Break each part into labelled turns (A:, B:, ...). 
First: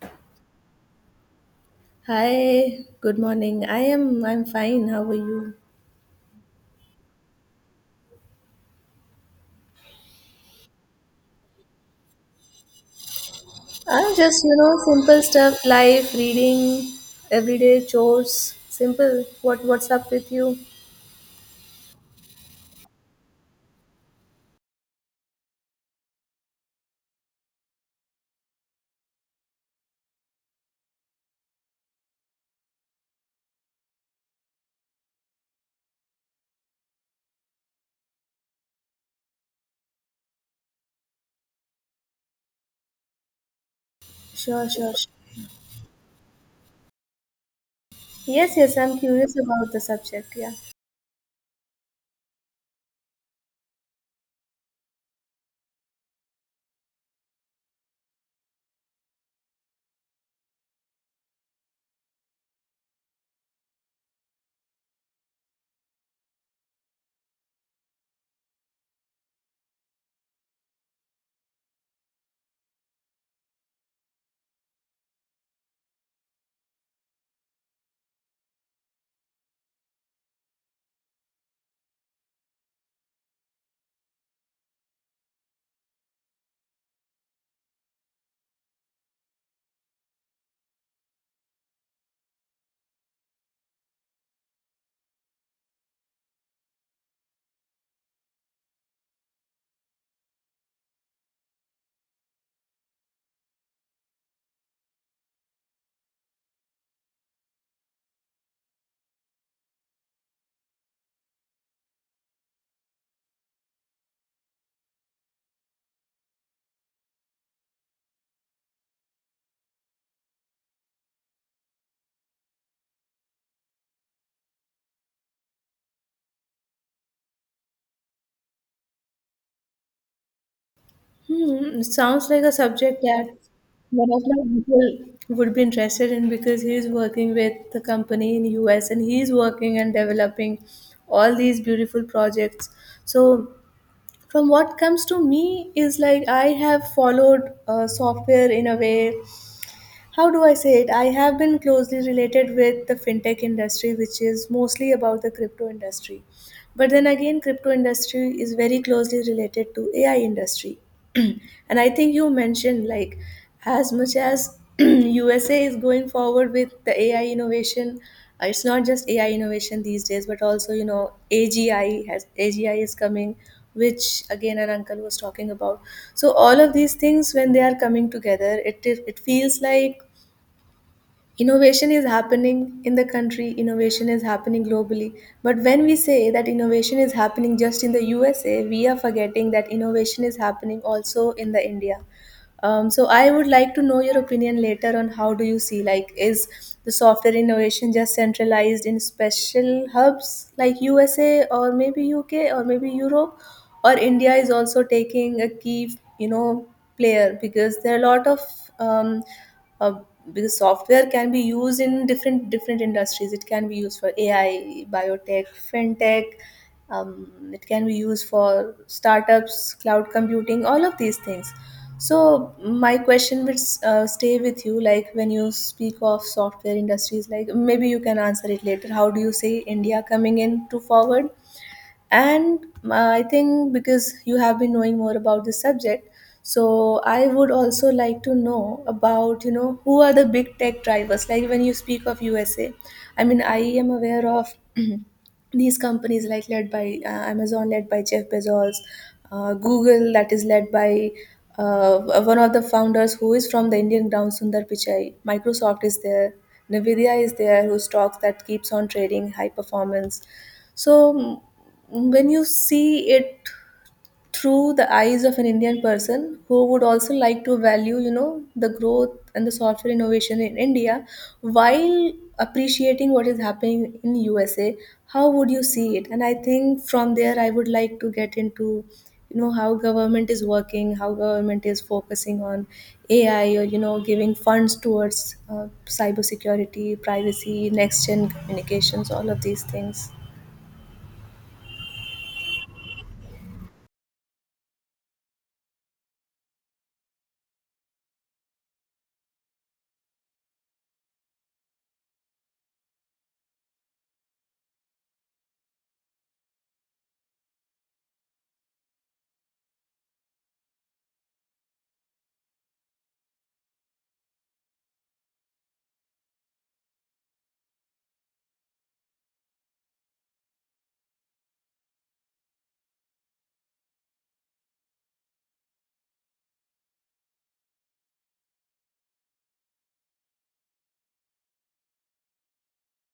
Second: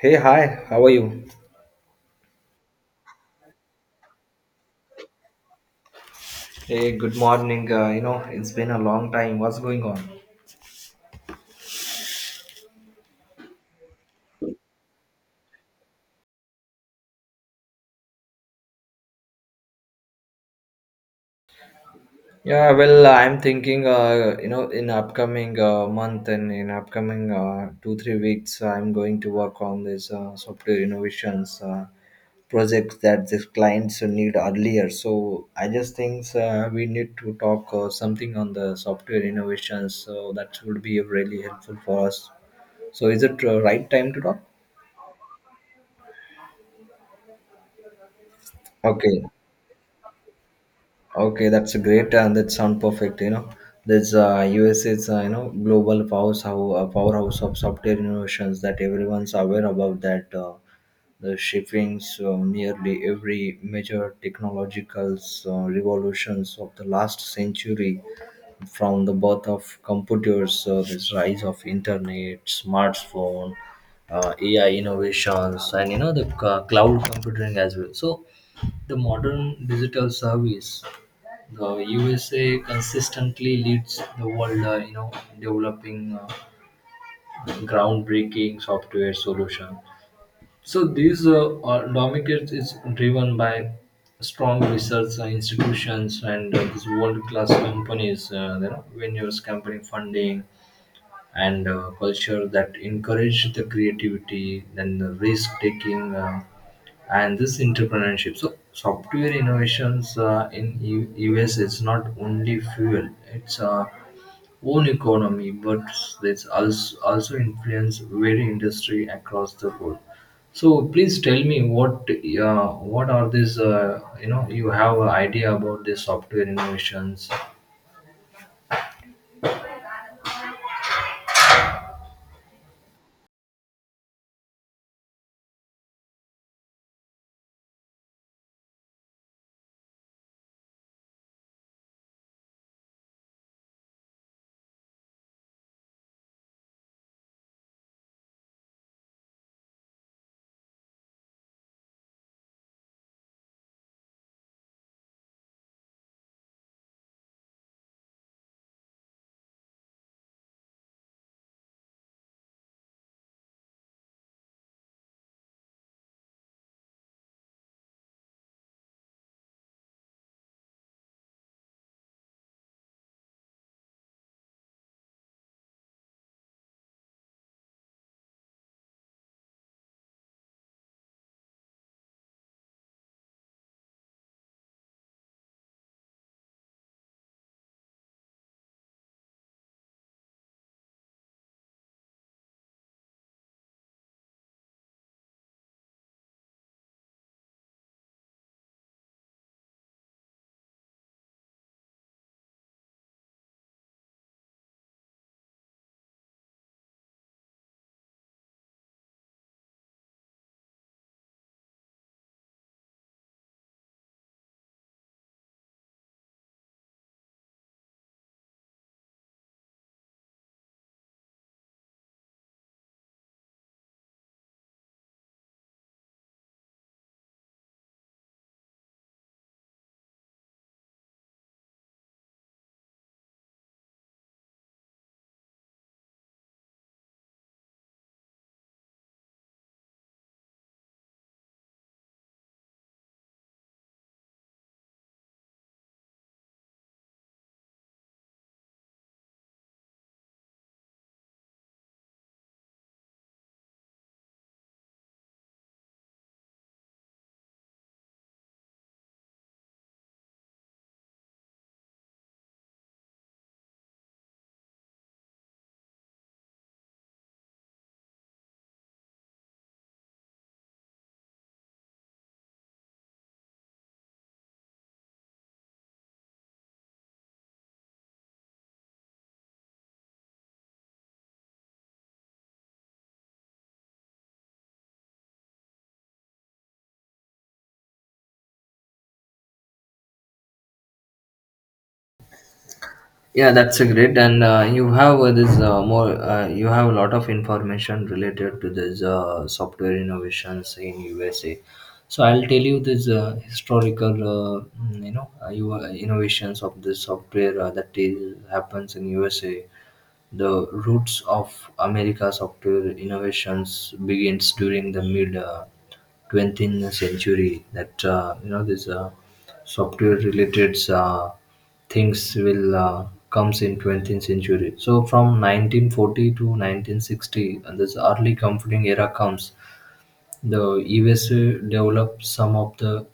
A: Hey, hi, how are you?
B: Hi, good morning. I'm fine. How are you?
A: Hey, good morning. It's been a long time. What's going on?
B: I'm just, you know, simple stuff, life, reading, everyday chores. Simple. What's up with you?
A: Yeah, well, I'm thinking, in upcoming month and in upcoming two, 3 weeks, I'm going to work on this software innovations project that the clients need earlier. So I just think we need to talk something on the software innovations. So that would be really helpful for us. So is it right time to talk?
B: Sure, sure, sure. Yes, yes, I'm
A: Okay.
B: curious about the subject, yeah.
A: Okay, that's a great and that sound perfect. This USA is global powerhouse of software innovations that everyone's aware about. That the shippings nearly every major technological revolutions of the last century, from the birth of computers, this rise of internet, smartphone, AI innovations, and the cloud computing as well. So the modern digital service the USA consistently leads the world, developing groundbreaking software solution. So these autonomic is driven by strong research institutions and these world-class companies, venues, company funding, and culture that encourage the creativity and the risk-taking. And this entrepreneurship so software innovations in us is not only fuel it's own economy but it's also influence very industry across the world. So please tell me what are these you have an idea about these software innovations.
B: Hmm, it sounds like a subject that one of my people would be interested in because he's working with the company in US, and he's working and developing all these beautiful projects. So from what comes to me is, like, I have followed software in a way. How do I say it? I have been closely related with the fintech industry, which is mostly about the crypto industry. But then again, crypto industry is very closely related to AI industry. And I think you mentioned, like, as much as USA is going forward with the AI innovation. It's not just AI innovation these days, but also, you know, AGI. Has AGI is coming, which again our uncle was talking about. So all of these things when they are coming together, it is, it feels like innovation is happening in the country, innovation is happening globally. But when we say that innovation is happening just in the USA, we are forgetting that innovation is happening also in the India. So I would like to know your opinion later on, how do you see, like, is the software innovation just centralized in special hubs like USA or maybe UK or maybe Europe, or India is also taking a key, you know, player, because there are a lot of um, uh, because software can be used in different industries. It can be used for AI, biotech, fintech, it can be used for startups, cloud computing, all of these things. So my question will stay with you, like, when you speak of software industries, like, maybe you can answer it later, how do you see India coming in to forward? And I think because you have been knowing more about this subject, so I would also like to know about, you know, who are the big tech drivers. Like, when you speak of USA, I mean, I am aware of these companies, like led by Amazon, led by Jeff Bezos, Google, that is led by one of the founders who is from the Indian ground, Sundar Pichai. Microsoft is there, Nvidia is there, whose stocks that keeps on trading high performance. So when you see it through the eyes of an Indian person, who would also like to value, you know, the growth and the software innovation in India, while appreciating what is happening in USA, how would you see it? And I think from there, I would like to get into, you know, how government is working, how government is focusing on AI, or, you know, giving funds towards uh, cybersecurity, privacy, next gen communications, all of these things.
A: Yeah, that's a great, and you have this more. You have a lot of information related to this software innovations in USA. So I'll tell you this historical, innovations of this software that is, happens in USA. The roots of America's software innovations begins during the mid 20th century. That this software related things will comes in 20th century. So from 1940 to 1960, and this early computing era comes the USA developed some of the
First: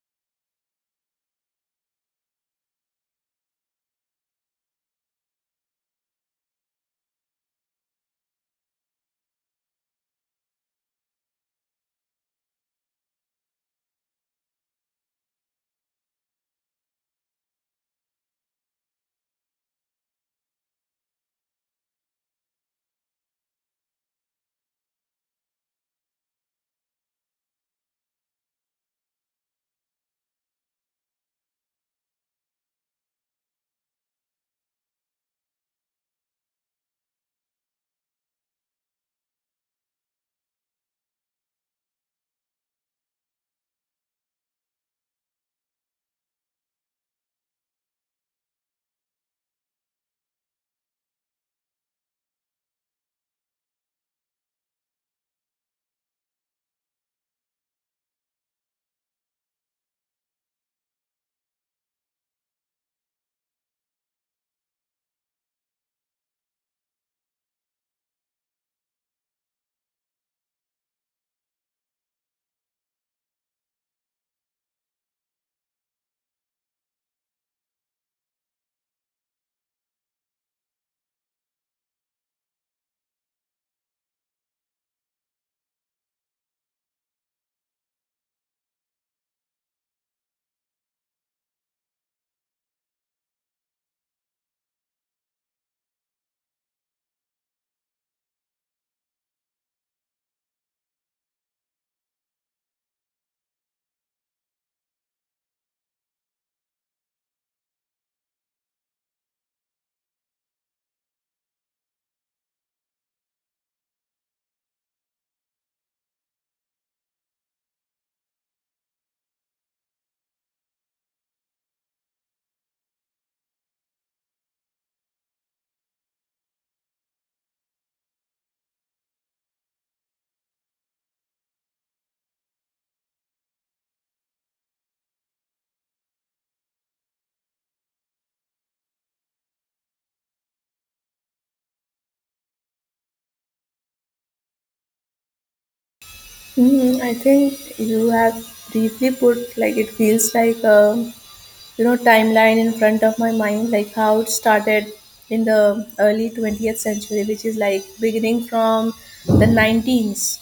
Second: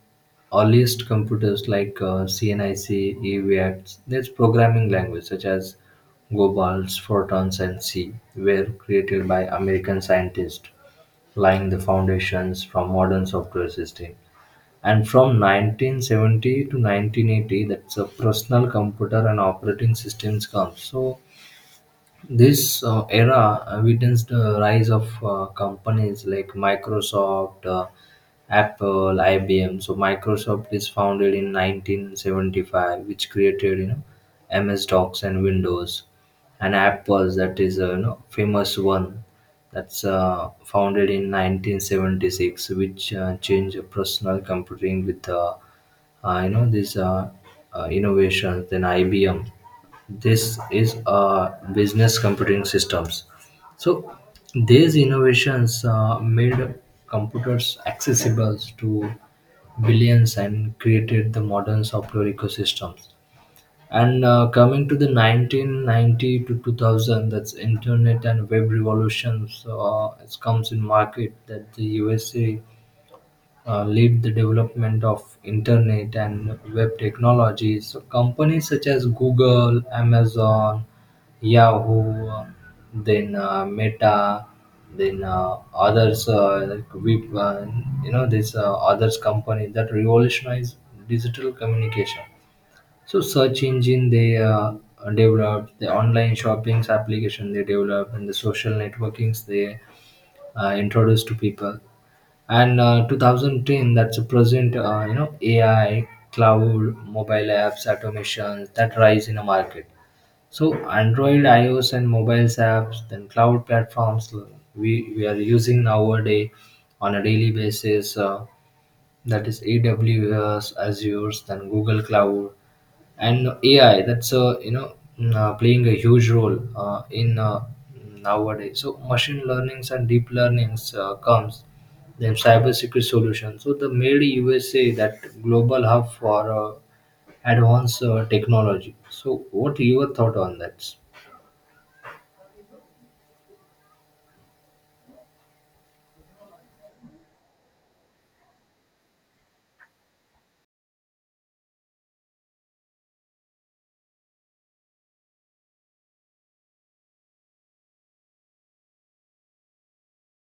A: earliest computers like CNIC, EVATs. These programming languages such as GoBals, Fortons, and C were created by American scientists, laying the foundations from modern software system. And from 1970 to 1980, that's a personal computer and operating systems comes. So this era witnessed the rise of companies like Microsoft, Apple, IBM. So Microsoft is founded in 1975, which created MS Docs and Windows, and Apple that is a famous one that's founded in 1976, which changed personal computing with I know these are innovations. Then IBM, this is business computing systems. So these innovations made computers accessible to billions and created the modern software ecosystems. And coming to the 1990 to 2000, that's internet and web revolutions. It comes in market that the USA lead the development of internet and web technologies. So companies such as Google, Amazon, Yahoo, then Meta, then others, like we, this others company that revolutionize digital communication. So search engine they developed, the online shopping's application they developed, and the social networkings they introduced to people, and 2010 that's a present AI cloud mobile apps automations that rise in a market. So Android iOS and mobiles apps, then cloud platforms we are using nowadays on a daily basis, that is AWS, Azure, then Google Cloud. And AI that's playing a huge role in nowadays. So machine learnings and deep learnings comes, then cybersecurity solutions. So the made USA that global hub for advanced technology. So what your thought on that?
B: Mhm, I think you have briefly put, like, it feels like a, you know, timeline in front of my mind, like how it started in the early 20th century, which is like beginning from the 19s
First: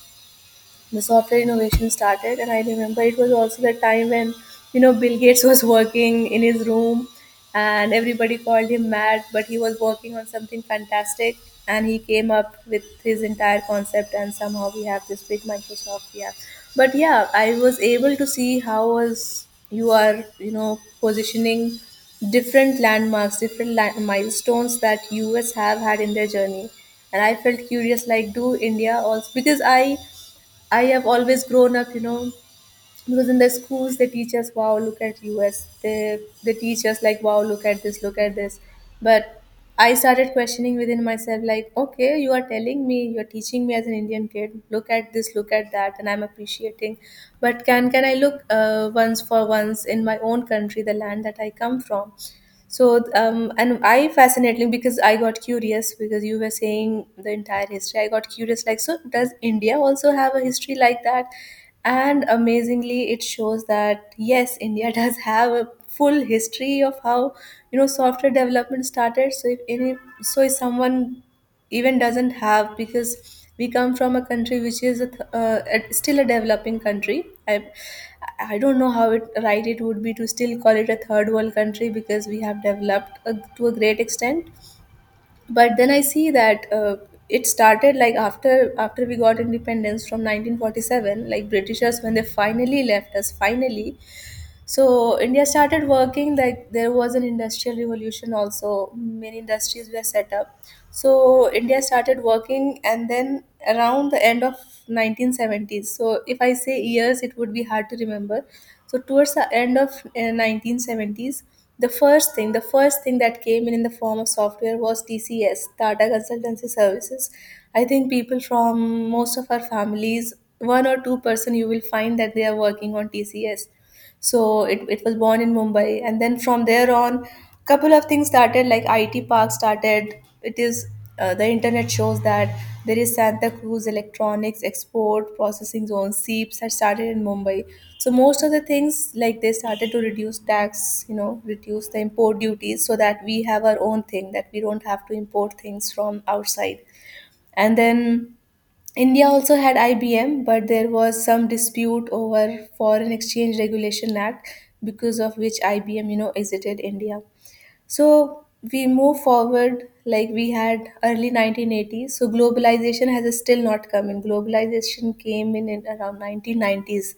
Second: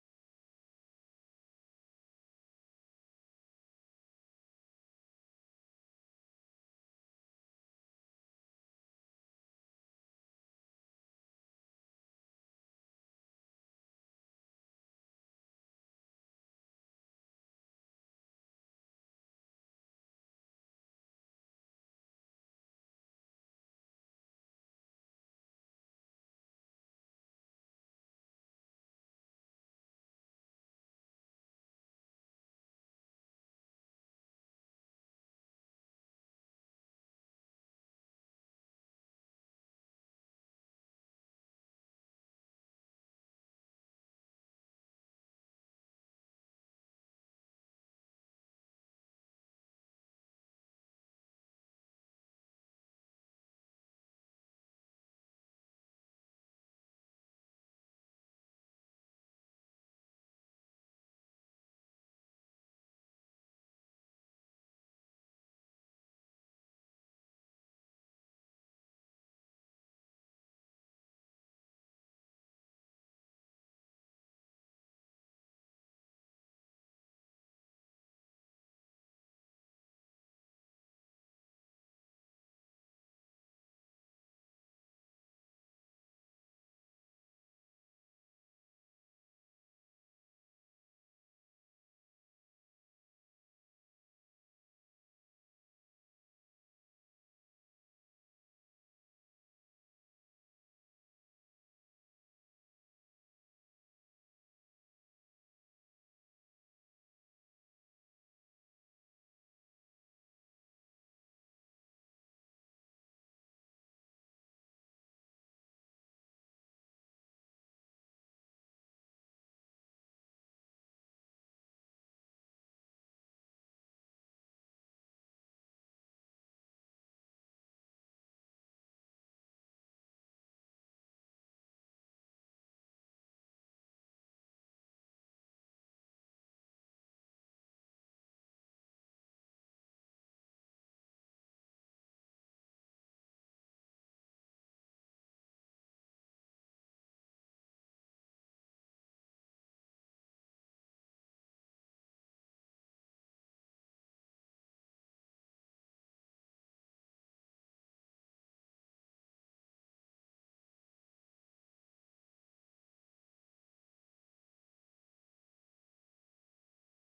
B: the software innovation started. And I remember it was also the time when, you know, Bill Gates was working in his room, and everybody called him mad, but he was working on something fantastic, and he came up with his entire concept, and somehow we have this big Microsoft. Yeah, but yeah, I was able to see how was you are, you know, positioning different landmarks, different milestones that US have had in their journey. And I felt curious, like, do India also, because I have always grown up, you know, because in the schools they teach us, wow, look at US. They teach us like, wow, look at this, look at this. But I started questioning within myself, like, okay, you are telling me, you are teaching me as an Indian kid, look at this, look at that, and I'm appreciating. But can I look, once for once, in my own country, the land that I come from? So, and I fascinating because I got curious, because you were saying the entire history, I got curious, like, so does India also have a history like that? And amazingly, it shows that yes, India does have a full history of how, you know, software development started. So, if any, so if someone even doesn't have, because we come from a country which is a still a developing country. I i don't know how it right it would be to still call it a third world country, because we have developed a, to a great extent. But then I see that it started like after, after we got independence from 1947, like britishers when they finally left us finally. So India started working, like there was an industrial revolution, also many industries were set up. So India started working, and then around the end of 1970s, so if I say years it would be hard to remember, so towards the end of 1970s, the first thing that came in the form of software was TCS, Tata Consultancy Services. I think people from most of our families, one or two person you will find that they are working on TCS. So it was born in Mumbai. And then from there on, couple of things started, like IT Park started. It is the internet shows that there is Santa Cruz Electronics Export Processing Zone, SEEPs, had started in Mumbai. So most of the things, like they started to reduce tax, you know, reduce the import duties, so that we have our own thing, that we don't have to import things from outside. And then India also had IBM, but there was some dispute over Foreign Exchange Regulation Act, because of which IBM, you know, exited India. So we move forward, like we had early 1980s. So globalization has still not come in. Globalization came in around 1990s.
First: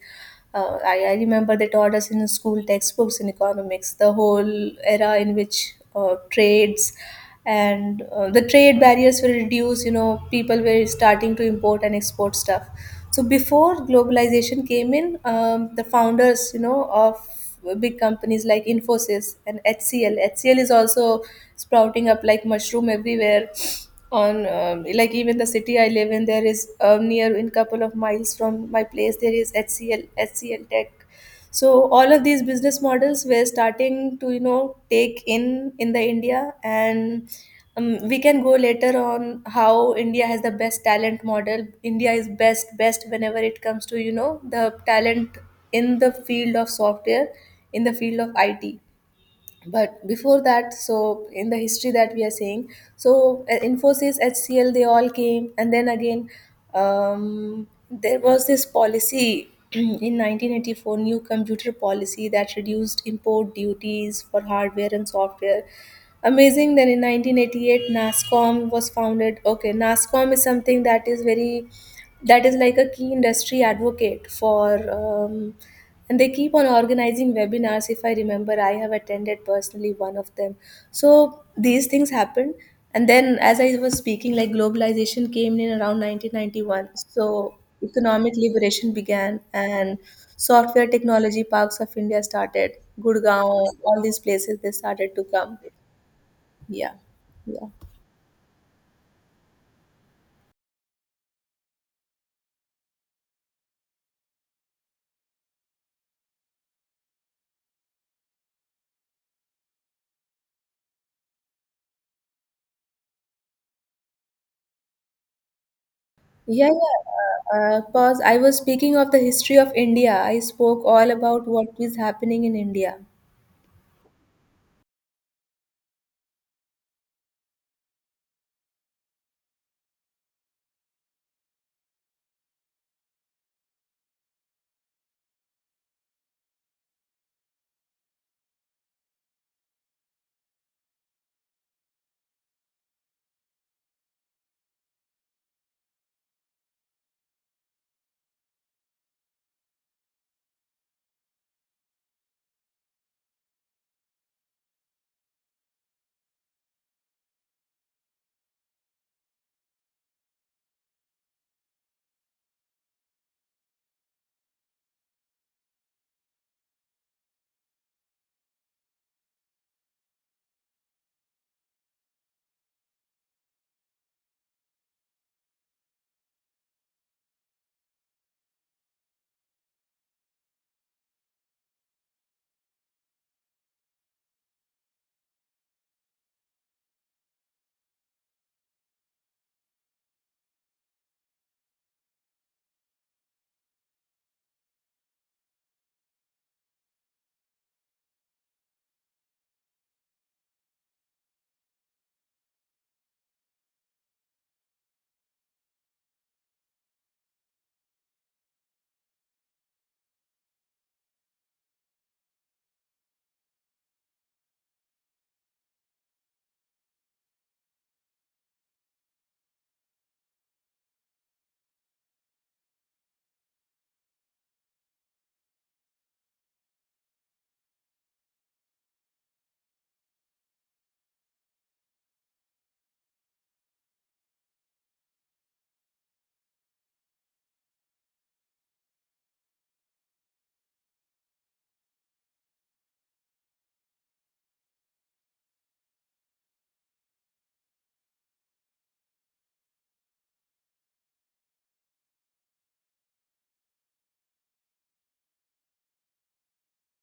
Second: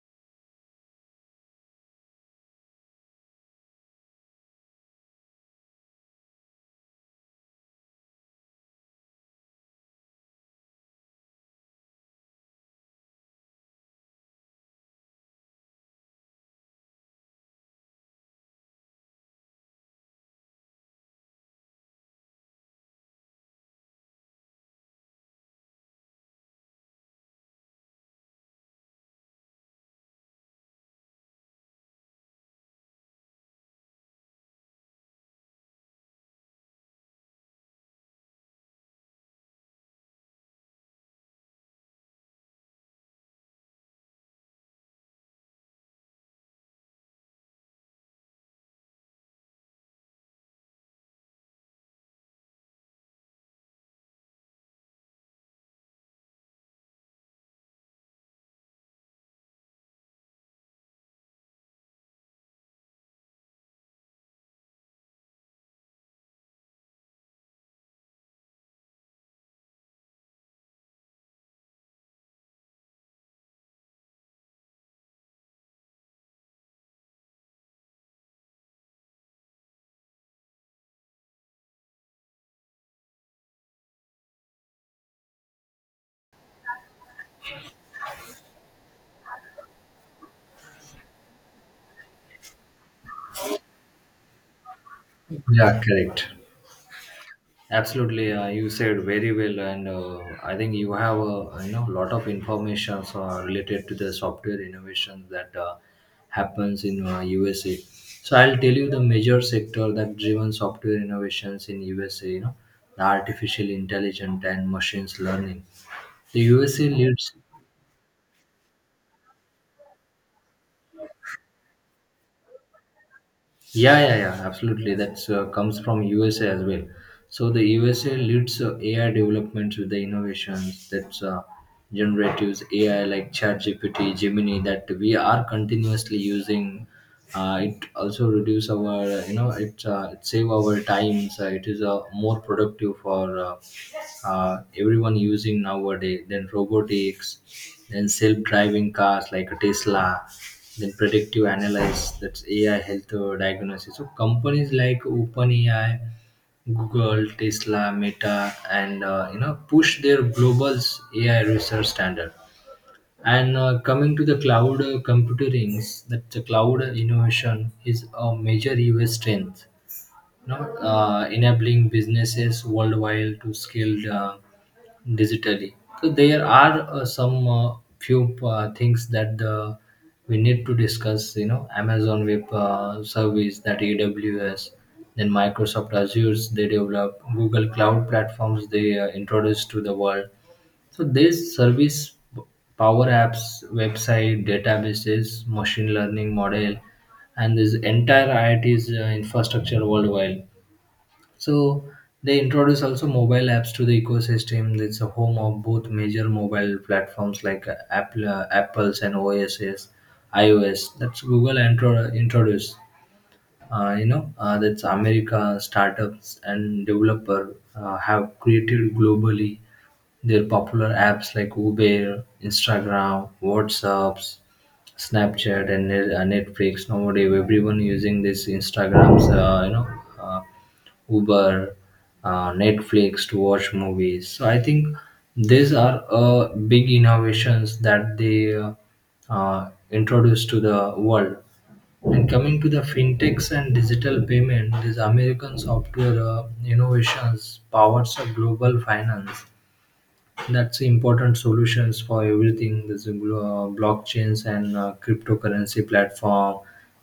B: I remember they taught us in school textbooks in economics the whole era in which trades and the trade barriers were reduced. You know, people were starting to import and export stuff. So before globalization came in, the founders, you know, of big companies like Infosys and HCL. HCL is also sprouting up like mushroom everywhere. On like even the city I live in, there is near in couple of miles from my place there is HCL Tech. So all of these business models were starting to, you know, take in the India. And we can go later on how India has the best talent model. India is best whenever it comes to, you know, the talent in the field of software, in the field of IT. But before that, so in the history that we are saying, so Infosys, HCL, they all came, and then again, there was this policy in 1984, new computer policy that reduced import duties for hardware and software. Amazing. Then in 1988, Nascom was founded. Okay, Nascom is something that is very, that is like a key industry advocate for um, and they keep on organizing webinars. If I remember, I have attended personally one of them. So these things happen. And then as I was speaking, like globalization came in around 1991. So economic liberation began, and software technology parks of India started. Gurgaon, all these places, they started to come.
A: Yeah, correct.
B: Yeah. Yeah.
A: Absolutely, you said very well, and I think you have a lot of information related to the software innovations that happens in USA. So I'll tell you the major sector that driven software innovations in USA. The artificial intelligence and machines learning. The
B: Yeah, yeah.
A: USA leads.
B: Pause. I was speaking of the history of India. I spoke all about what is happening in India.
A: Yeah, yeah, yeah, absolutely. That's comes from USA as well. So the USA leads AI developments with the innovations that's generatives AI like ChatGPT, Gemini that we are continuously using. It also reduce our it save our times. It is more productive for everyone using nowadays. Then robotics, then self driving cars like Tesla, then predictive analysis that's AI health diagnosis. So companies like OpenAI, Google, Tesla, Meta, and push their global AI research standard. And coming to the cloud computing, that the cloud innovation is a major us strength, you know, enabling businesses worldwide to scale digitally. So there are some few things that we need to discuss. Amazon Web Service, that AWS, then Microsoft Azure, they develop Google Cloud platforms, they introduce to the world. So these service power apps, website, databases, machine learning model, and this entire IIT's infrastructure worldwide. So they introduce also mobile apps to the ecosystem. It's a home of both major mobile platforms like Apple, Apple's and OSS, iOS. That's Google introduced. That's America startups and developer have created globally their popular apps like Uber, Instagram, WhatsApps, Snapchat, and Netflix. Nowadays, everyone using this Instagram's uh, Uber, Netflix to watch movies. So I think these are big innovations that they introduced to the world. And coming to the fintechs and digital payment, these American software innovations powers a global finance. That's important solutions for everything. There's a blockchains and cryptocurrency platform,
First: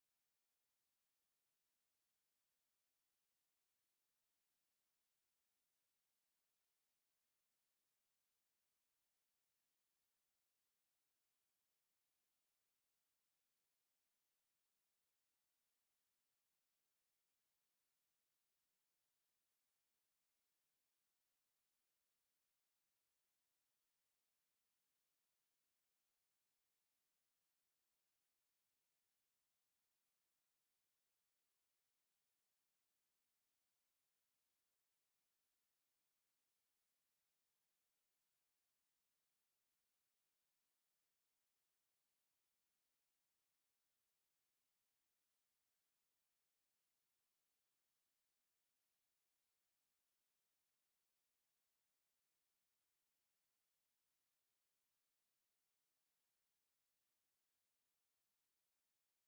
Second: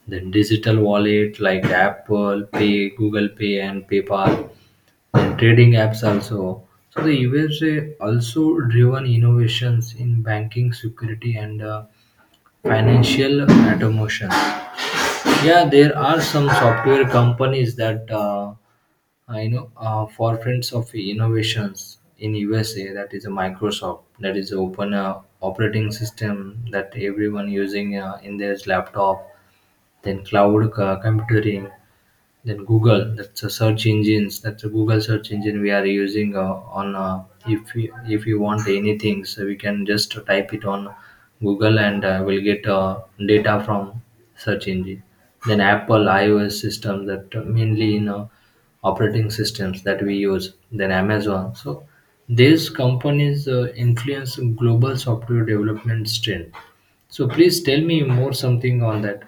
A: then digital wallet like Apple Pay, Google Pay, and PayPal, trading apps also. So the USA also driven innovations in banking, security, and financial automation. Yeah, there are some software companies that forefronts of innovations in USA. That is a Microsoft. That is open operating system that everyone using in their laptop. Then cloud computing, then Google, that's a search engines, that's a Google search engine we are using on. If you want anything, so we can just type it on Google, and we'll get data from search engine. Then Apple iOS system that mainly in operating systems that we use. Then Amazon. So these companies influence global software development trend. So please tell me more something on that.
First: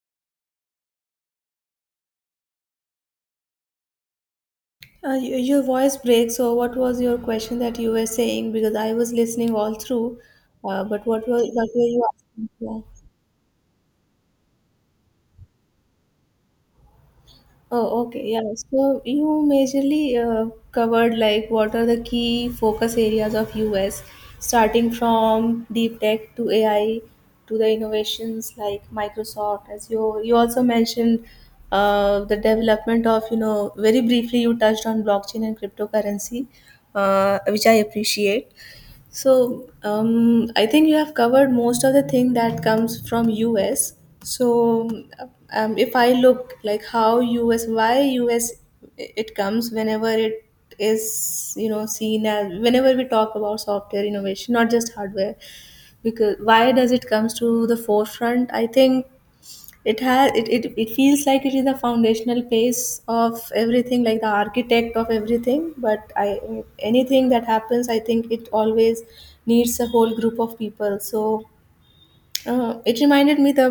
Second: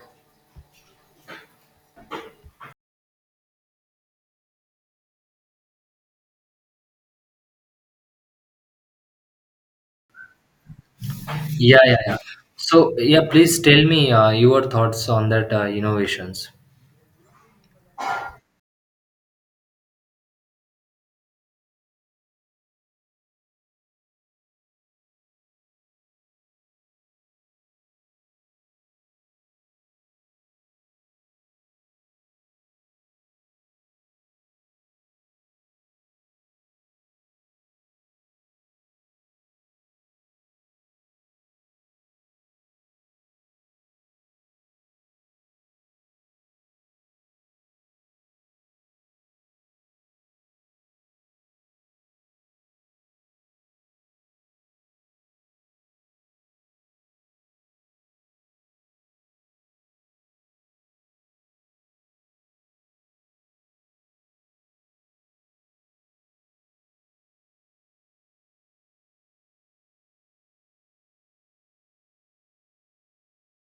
B: Your voice breaks. So, what was your question that you were saying? Because I was listening all through, but what
A: Yeah,
B: were
A: yeah,
B: you
A: yeah.
B: asking? Yeah.
A: So, yeah, please tell me your thoughts on that innovations.
B: Oh, okay. Yeah. So you majorly covered, like, what are the key focus areas of US, starting from deep tech to AI to the innovations like Microsoft. As you also mentioned the development of, you know, very briefly you touched on blockchain and cryptocurrency, which I appreciate. So I think you have covered most of the thing that comes from US. So if I look like how US, why US it comes whenever it is, you know, seen as, whenever we talk about software innovation, not just hardware, because why does it comes to the forefront? I think it feels like it is the foundational place of everything, like the architect of everything. But i anything that happens, I think it always needs a whole group of people. So it reminded me the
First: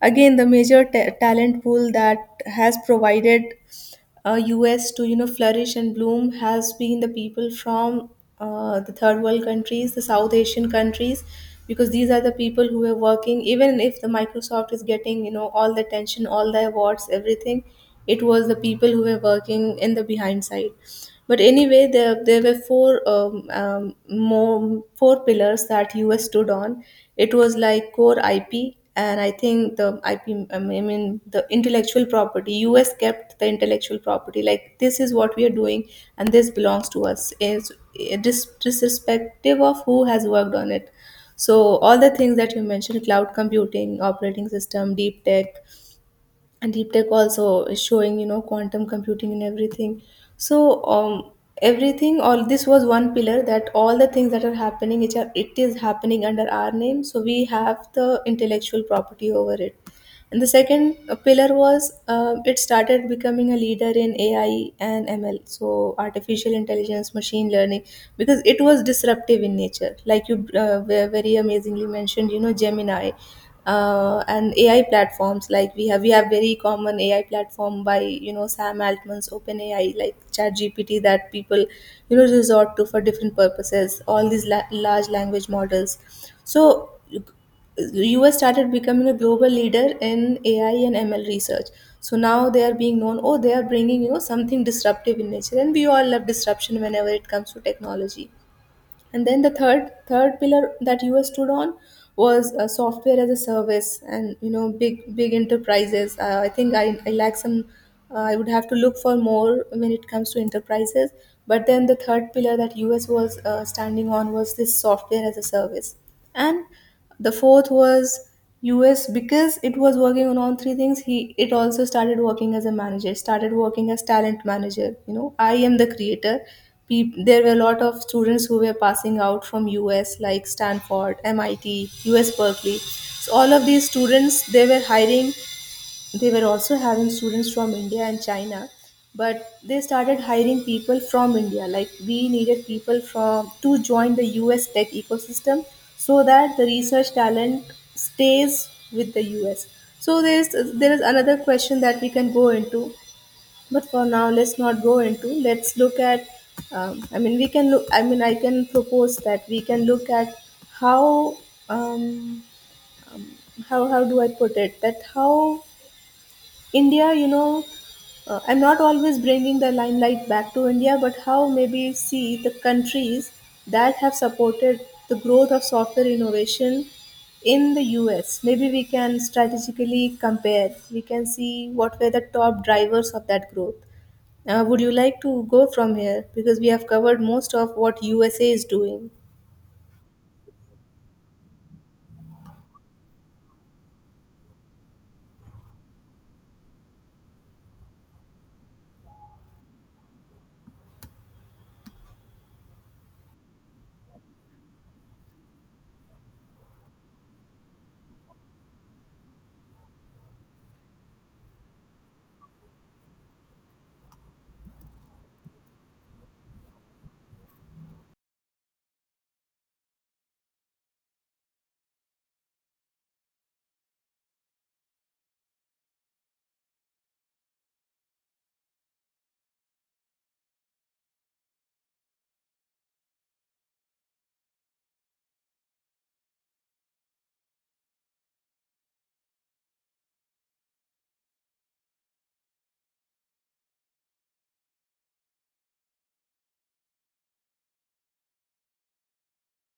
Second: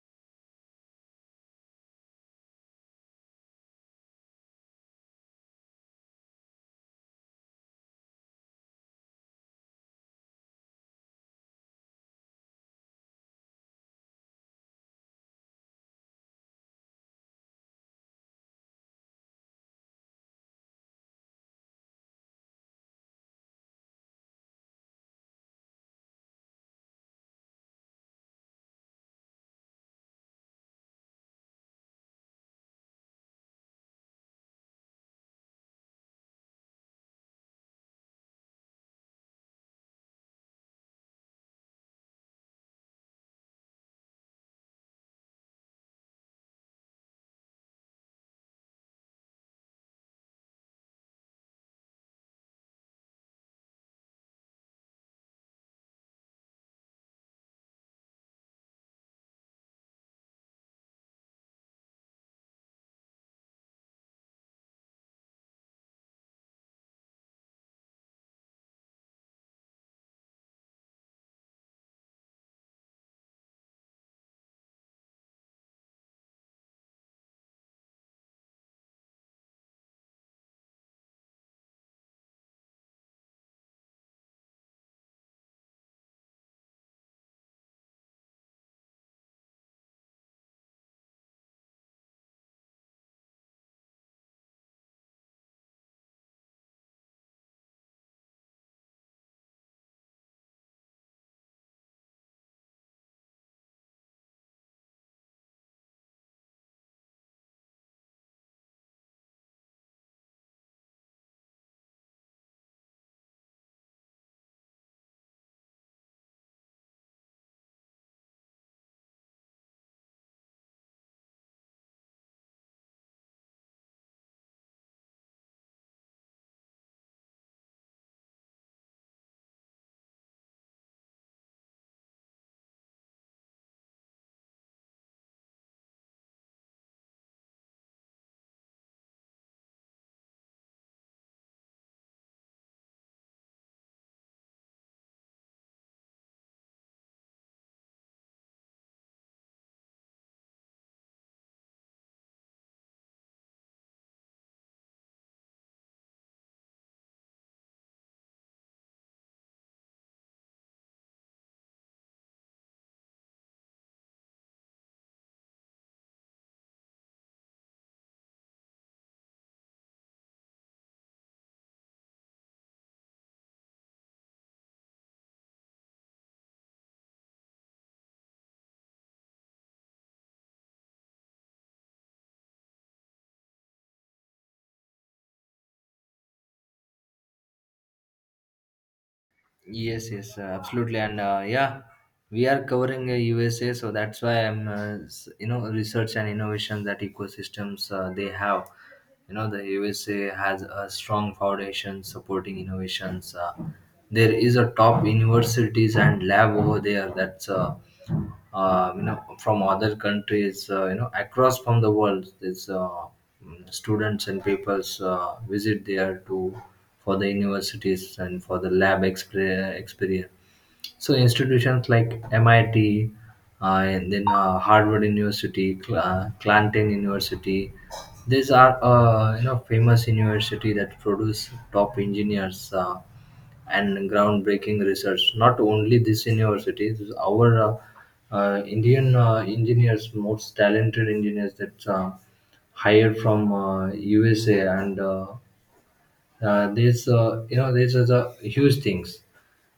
B: again, the major ta talent pool that has provided US to flourish and bloom has been the people from the third world countries, the South Asian countries, because these are the people who are working. Even if the Microsoft is getting all the attention, all the awards, everything, it was the people who were working in the behind side. But anyway, there were four more four pillars that US stood on. It was like core IP, and I think the IP, I mean the intellectual property, us kept the intellectual property, like this is what we are doing and this belongs to us, is disrespective of who has worked on it. So all the things that you mentioned, cloud computing, operating system, deep tech, and deep tech also is showing, you know, quantum computing and everything. So everything, all this was one pillar, that all the things that are happening, which are, it is happening under our name, so we have the intellectual property over it. And the second pillar was, it started becoming a leader in AI and ML, so artificial intelligence, machine learning, because it was disruptive in nature. Like you very amazingly mentioned, you know, Gemini and AI platforms. Like we have very common AI platform by, Sam Altman's OpenAI, like ChatGPT, that people resort to for different purposes. All these large language models. So US started becoming a global leader in AI and ML research. So now they are being known, oh, they are bringing, something disruptive in nature. And we all love disruption whenever it comes to technology. And then the third pillar that US stood on was, software as a service and, big, big enterprises. I think I lack some, I would have to look for more when it comes to enterprises. But then the third pillar that US was standing on was this software as a service. And the fourth was us, because it was working on all three things. He it also started working as a manager, started working as talent manager, you know, I am the creator. Peop There were a lot of students who were passing out from us, like Stanford, MIT, US Berkeley. So all of these students they were hiring. They were also having students from India and China, but they started hiring people from India. Like we needed people from to join the US tech ecosystem so that the research talent stays with the US. So there is another question that we can go into, but for now let's not go into. Let's look at. I mean, we can look. I mean, I can propose that we can look at how. Um, how how do I put it? That how India, you know, I'm not always bringing the limelight back to India, but how maybe see the countries that have supported the growth of software innovation in the US. Maybe we can strategically compare. We can see what were the top drivers of that growth. Would you like to go from here? Because we have covered most of what USA is doing.
A: Yes, yes, absolutely, and yeah, we are covering USA, so that's why I'm, s- you know, research and innovation that ecosystems they have. The USA has a strong foundation supporting innovations. There is a top universities and lab over there that's from other countries across from the world. These students and peoples visit there to for the universities and for the lab experience. So institutions like MIT, and then Harvard University, Clanton University, these are famous university that produce top engineers and groundbreaking research. Not only these universities, our Indian engineers, most talented engineers that hired from USA, and this you know this is a huge things.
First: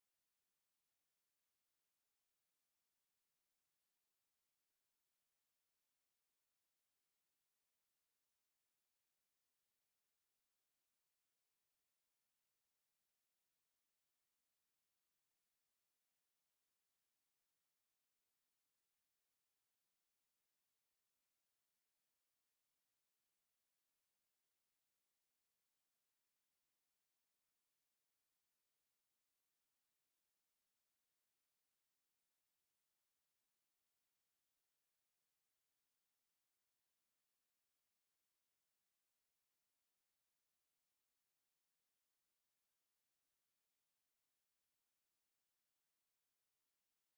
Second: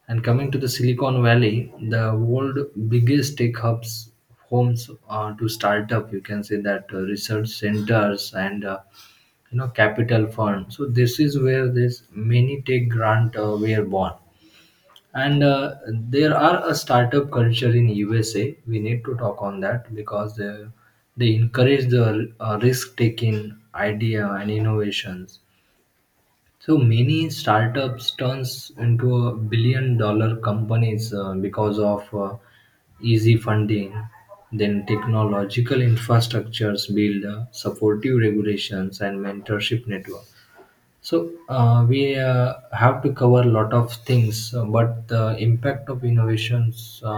A: And coming to the Silicon Valley, the world biggest tech hubs, homes to startup, you can say that research centers and capital firms. So this is where this many tech grant were born. And there are a startup culture in USA. We need to talk on that because they encourage the risk taking idea and innovations, so many startups turns into a billion dollar companies because of easy funding, then technological infrastructures build, supportive regulations and mentorship network. So we have to cover a lot of things, but the impact of innovations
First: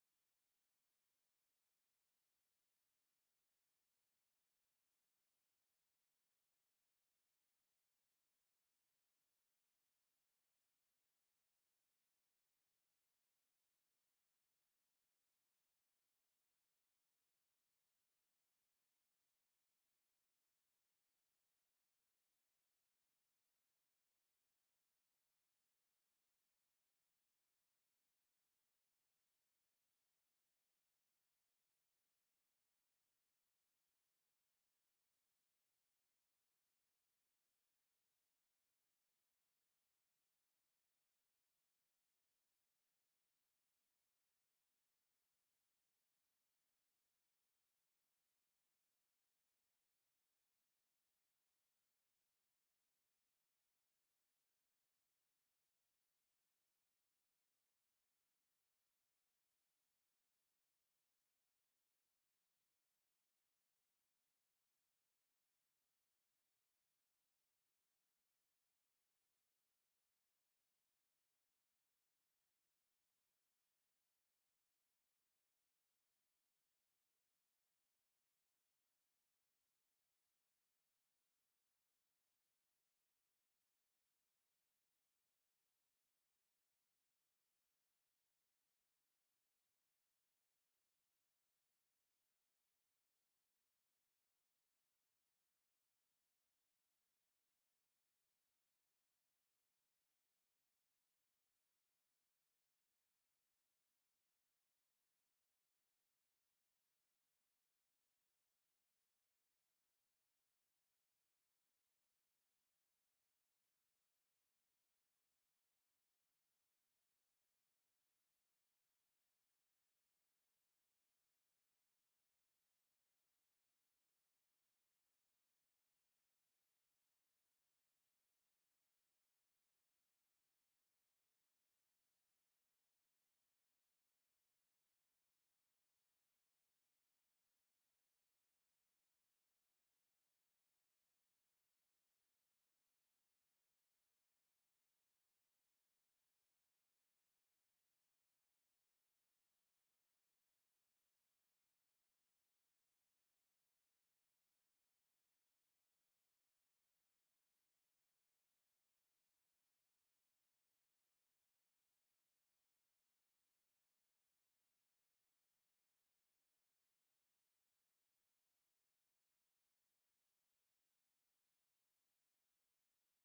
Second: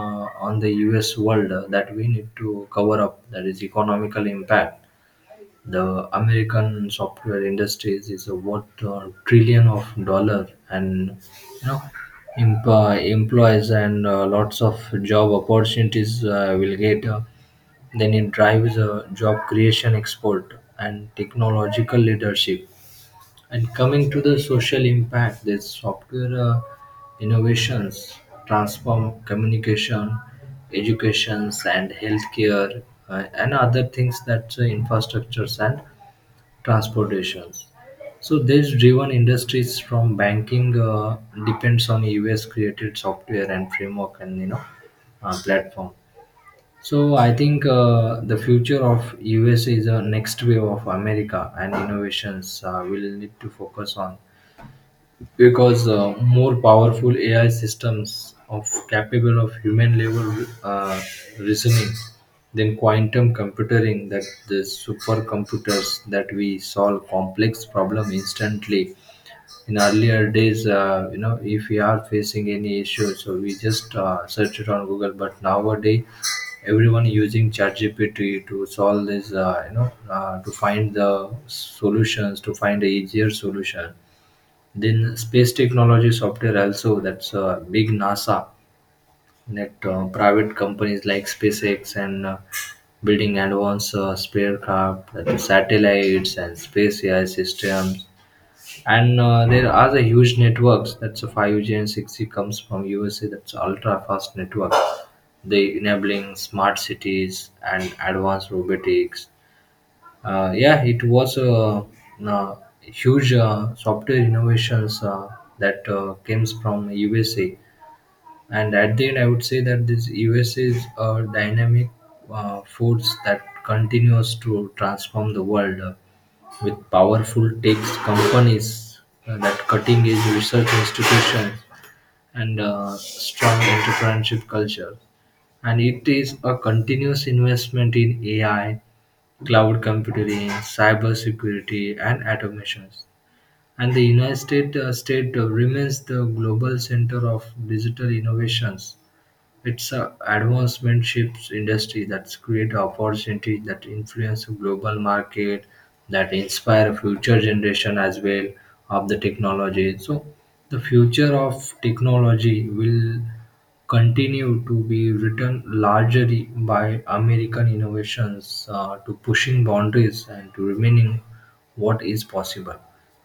A: on the US world that we need to cover up, that is economical impact. The American software industries is a worth a trillion of dollar, and you know emp- employees and lots of job opportunities will get. Then it drives job creation, export, and technological leadership. And coming to the social impact, this software innovations transform communication, educations, and healthcare, and other things that infrastructures and transportation. So these driven industries from banking depends on US created software and framework and platform. So I think the future of US is a next wave of America and innovations will need to focus on, because more powerful AI systems of capable of human level reasoning, than quantum computing that the supercomputers that we solve complex problem instantly. In earlier days, if we are facing any issue, so we just search it on Google, but nowadays everyone using ChatGPT to solve this, to find the solutions, to find the easier solution. Then space technology software also, that's a big NASA, that private companies like SpaceX, and building advanced spacecraft, that is satellites and space AI systems. And there are the huge networks. That's a 5G and 6G comes from USA. That's ultra fast network. They enabling smart cities and advanced robotics, yeah, it was a, huge software innovations that comes from USA. And at the end, I would say that this USA is a dynamic force that continues to transform the world with powerful tech companies that cutting edge research institutions, and strong entrepreneurship culture. And it is a continuous investment in AI cloud computing, cybersecurity, and automations. And the United States state remains the global center of digital innovations. It's a advancement ships industry that's create opportunities that influence global market, that inspire future generation as well of the technology. So the future of technology will continue to be written largely by American innovations to pushing boundaries and to remaining what is possible.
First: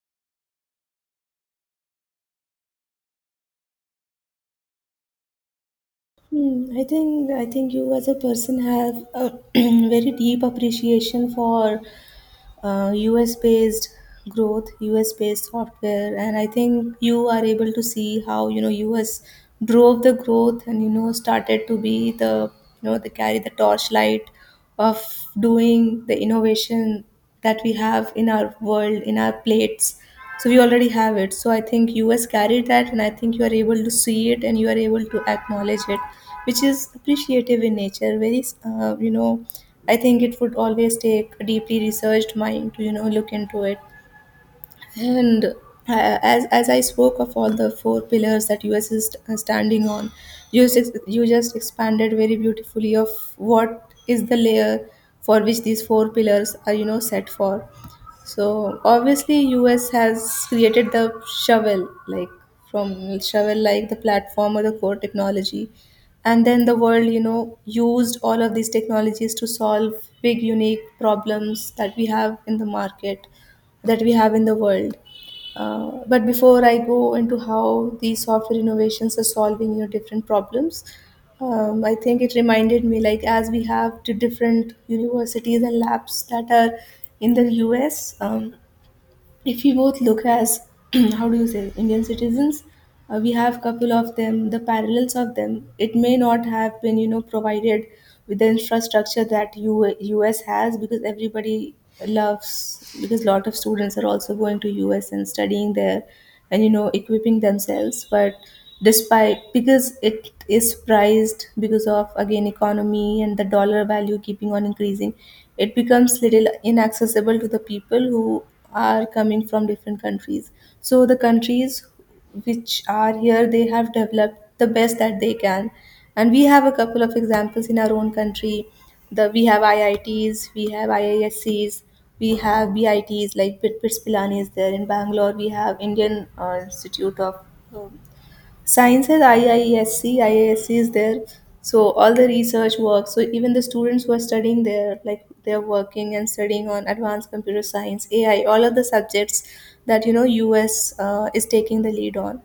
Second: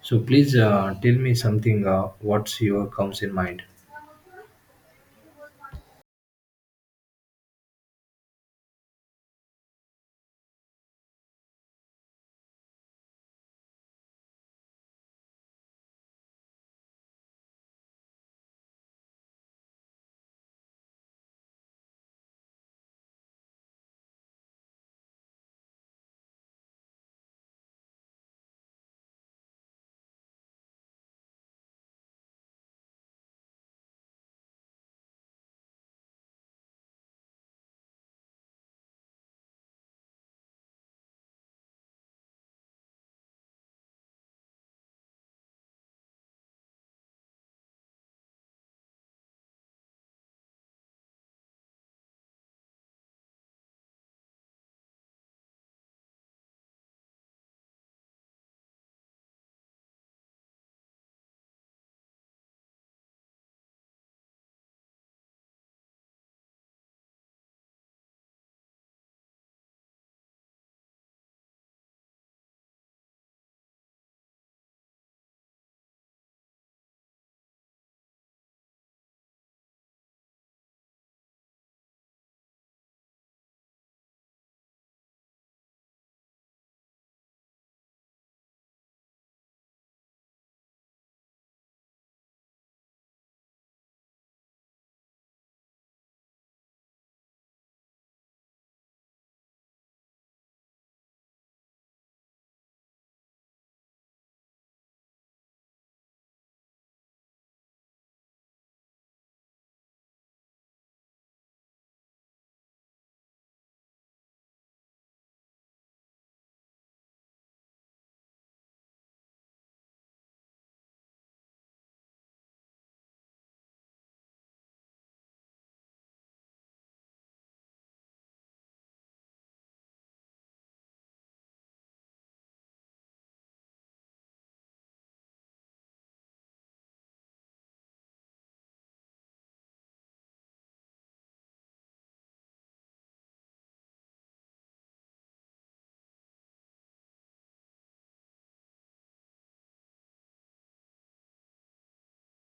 A: So please tell me something. What's your comes in mind?
B: Hmm, I think you as a person have a very deep appreciation for US based growth, US based software, and I think you are able to see how US drove the growth and started to be the, carry the torchlight of doing the innovation that we have in our world, in our plates. So we already have it. So I think us carried that, and I think you are able to see it, and you are able to acknowledge it, which is appreciative in nature, very. I think it would always take a deeply researched mind to look into it. And as I spoke of all the four pillars that US is standing on, you just expanded very beautifully of what is the layer for which these four pillars are, set for. So obviously, US has created the shovel, like, from shovel, like the platform or the core technology, and then the world, used all of these technologies to solve big, unique problems that we have in the market, that we have in the world. But before I go into how these software innovations are solving, different problems, I think it reminded me, like, as we have the different universities and labs that are in the US, if we both look as, how do you say, indian citizens. We have couple of them, the parallels of them. It may not have been provided with the infrastructure that US has, because everybody loves, because lot of students are also going to us and studying there and equipping themselves. But despite, because it is priced, because of, again, economy and the dollar value keeping on increasing, it becomes little inaccessible to the people who are coming from different countries. So the countries which are here, they have developed the best that they can. And we have a couple of examples in our own country. The, we have IITs, we have IISCs, we have BITs, like Bit Pilani is there in Bangalore. We have Indian Institute of um, Science, has IISc, is there. So all the research work. So even the students who are studying there, like, they're working and studying on advanced computer science, AI, all of the subjects that US is taking the lead on.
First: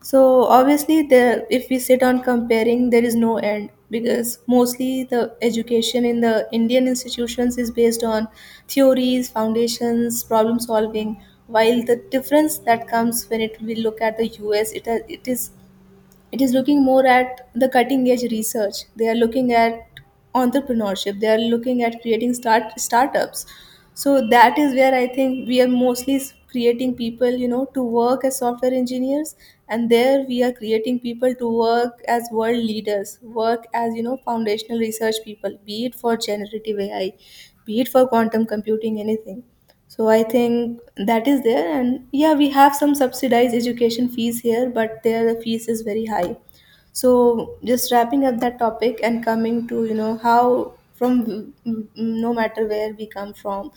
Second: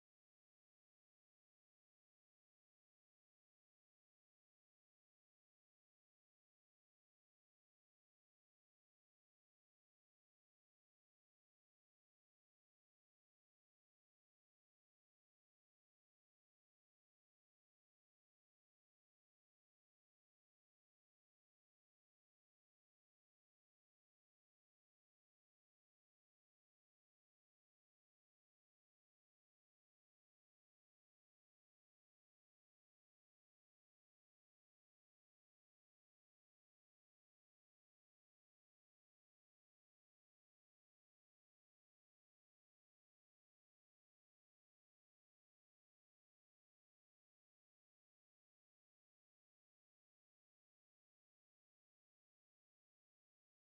B: So obviously, there if we sit on comparing, there is no end, because mostly the education in the Indian institutions is based on theories, foundations, problem solving. While the difference that comes when it we look at the US, it is looking more at the cutting edge research. They are looking at entrepreneurship. They are looking at creating startups. So that is where I think we are mostly creating people, you know, to work as software engineers. And there we are creating people to work as world leaders, work as, foundational research people, be it for generative AI, be it for quantum computing, anything. So I think that is there. And yeah, we have some subsidized education fees here, but there the fees is very high. So just wrapping up that topic and coming to, how from no matter where we come from,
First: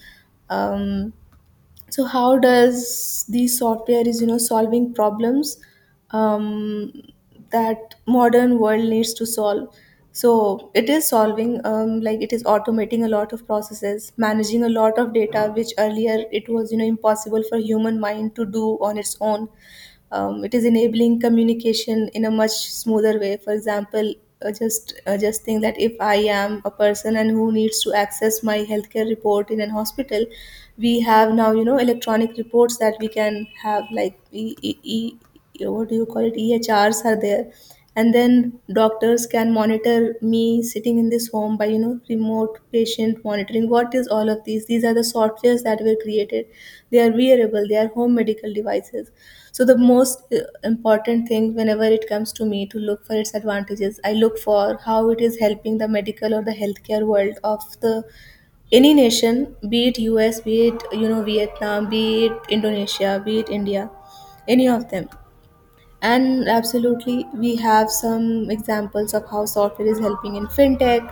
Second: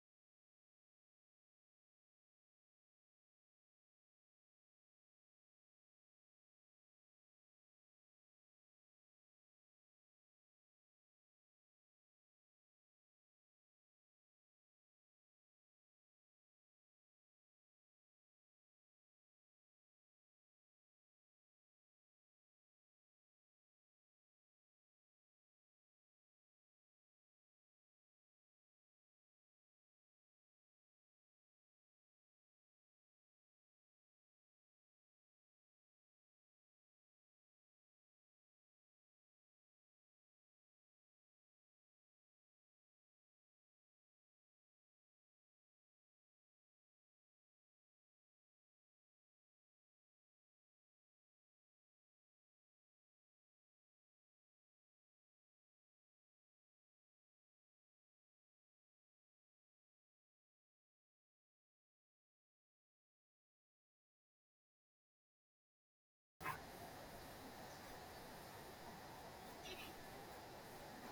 B: um, so how does the software is, solving problems, um, that modern world needs to solve. So it is solving, like, it is automating a lot of processes, managing a lot of data, which earlier it was impossible for human mind to do on its own. It is enabling communication in a much smoother way. For example, just think that, if I am a person and who needs to access my healthcare report in an hospital, we have now electronic reports that we can have, like, what do you call it, EHRs are there. And then doctors can monitor me sitting in this home by remote patient monitoring. What is all of these are the softwares that were created. They are wearable, they are home medical devices. So the most important thing whenever it comes to me to look for its advantages, I look for how it is helping the medical or the healthcare world of the any nation, be it US, be it Vietnam, be it Indonesia, be it India, any of them. And absolutely, we have some examples of how software is helping in fintech,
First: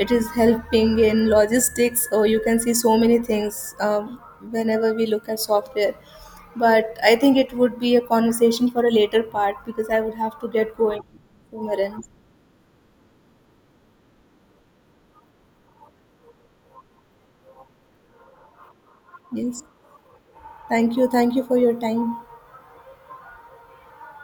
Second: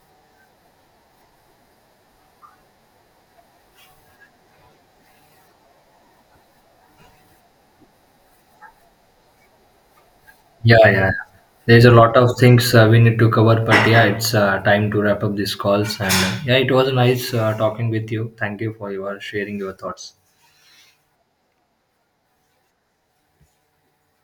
B: it is helping in logistics, or you can see so many things, whenever we look at software. But I think it would be a conversation for a later part because I would have to get
A: Yeah, yeah,
B: going
A: yeah.
B: somewhere
A: There's a
B: else.
A: lot of things we need to cover, but yeah, it's time to wrap up these calls. And yeah, it was nice talking with you. Thank you for your sharing
B: Yes.
A: your thoughts.
B: Thank you. Thank you for your time.